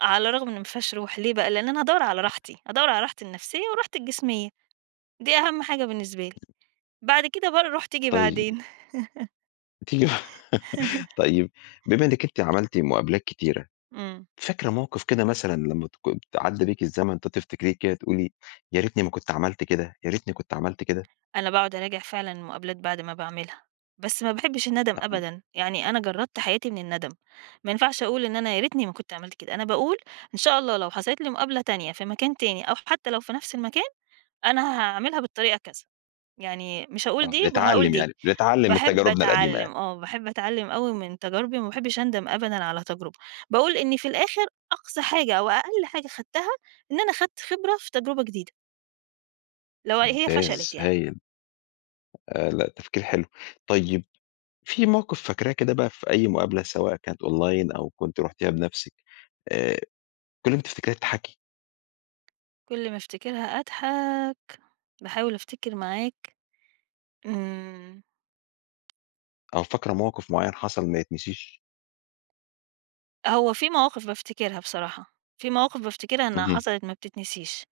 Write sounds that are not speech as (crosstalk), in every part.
على رغم إنّه ما فيهاش روح ليه بقى؟ لأن أنا هادوّر على (unintelligible) راحتي، أدوّر على راحتي النفسيّة وراحتي الجسميّة، دي أهم حاجة بالنسبة لي، بعد كده بقى الروح تيجي طيّب. بعدين. (laughs) تي (laughs) (laughs) طيّب، بما إنّك أنت عملتِ مقابلات كتيرة، إمم. فاكرة موقف كده مثلًا لمّا تك ت عدّى بيكِ الزمن كده ت تفتكريه تقولي يا ريتني ما كنت عملت كده، يا ريتني كنت عملت كده؟ أنا باقعد أراجع فعلًا المقابلات بعد ما باعملها، بس ما باحبش الندّم آه. أبدًا، يعني أنا جرّدت حياتي من الندم، ما ينفعش أقول إن أنا يا ريتني ما كنت عملت كده، أنا باقول إن شاء الله لو حصلت لي مقابلة تانية في مكان تاني أو حتّى لو في نَفْس المكان، أنا هاعملها بالطريقة كذا، يعني مش هاقول آه، دي وهاقول بنتعلِّم دي، يعني، بنتعلِّم من باحب تجاربنا القديمة أتعلِّم، يعني. آه، باحب أتعلِّم أوي من تجاربي وما باحبش أندم أبدًا على تجربة، باقول إنّي في الآخر أقصى حاجة أو أقل حاجة خدْتها إن أنا خدْت خبرة في تجربة جديدة. لو هي ممتاز فشلت يعني. هايل. آآ، لأ تفكير حلو. طيّب في موقف فاكراه كده بقى في أي مقابلة، سواء كانت online أو كنتِ رُحتيها بنَفْسِك، آآ، كُلّ ما تفتكريها تضحكي. كل ما افتكرها أضحك، باحاول أفتكر معاك. إمم. أو فاكرة موقف معيّن حصل ما يتنسيش. هو في مواقف بافتكرها بصراحة، في مواقف بافتكرها إنّها اهم. حصلت ما بتتنسيش،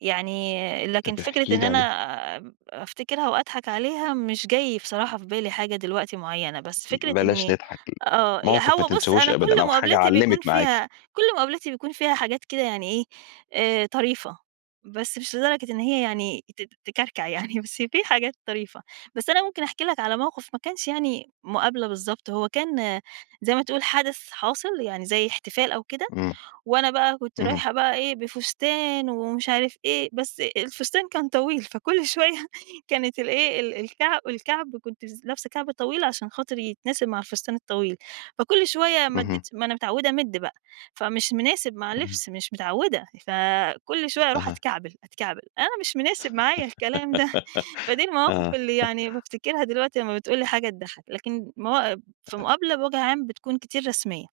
يعني لكن طَب فكرة احكي إن لي أنا عليه. آآ، أفتكرها وأضحك عليها مش جاي بصراحة في بالي حاجة دلوقتي معيّنة، بس فكرة بلاش إنّي نضحك، امم، آه، ي موقف ما هو بُصّ تنسيهوش أنا أبدًا كُلّ أو حاجة مقابلاتي علِّمِت بيكون معاكِ. فيها كُلّ مقابلاتي بيكون فيها حاجات كده يعني إيه آآ، طريفة، بس مش لدرجة إن هي يعني ت تكركع يعني، بس في حاجات طريفة، بس أنا ممكن أحكي لك على موقف ما كانش يعني مقابلة بالضبط، هو كان زي ما تقول حدث حاصل يعني زي احتفال أو كده، إمم. وأنا بقى كنت اهم. رايحة بقى إيه، بفستان ومش عارف إيه، بس الفستان كان طويل، فكُلّ شويّة كانت الإيه ال الكع الكعب، كنت س لابسة كعب طويل عشان خاطر يتناسب مع الفستان الطويل، فكُلّ شويّة اهم. مدّيت ما أنا متعودة أمدّ بقى، فمش مناسب مع امم. اللبس، مش متعودة، فكُلّ شويّة أروح اها. أتكعبل، أتكعبل، أنا مش مناسب معايا الكلام ده، فدي (laughs) المواقف آه. اللي (chuckles) يعني بافتكرها دلوقتي لمّا بتقول لي حاجة تضحّك، لكن موا في آه. مقابلة بوَجه عام بتكون كتير رسميّة.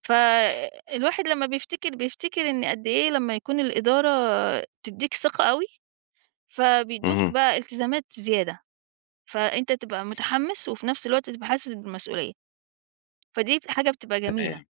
فالواحد لمّا بيفتكر، بيفتكر إن قدّ إيه لمّا يكون الإدارة تدّيك ثقة أوي، فبيدّوك اهم. بقى التزامات زيادة، فأنت تبقى متحمّس وفي نَفْس الوقت تبقى حاسس بالمسؤوليّة. فديَّة ال حاجة بتبقى جميلة. تمام.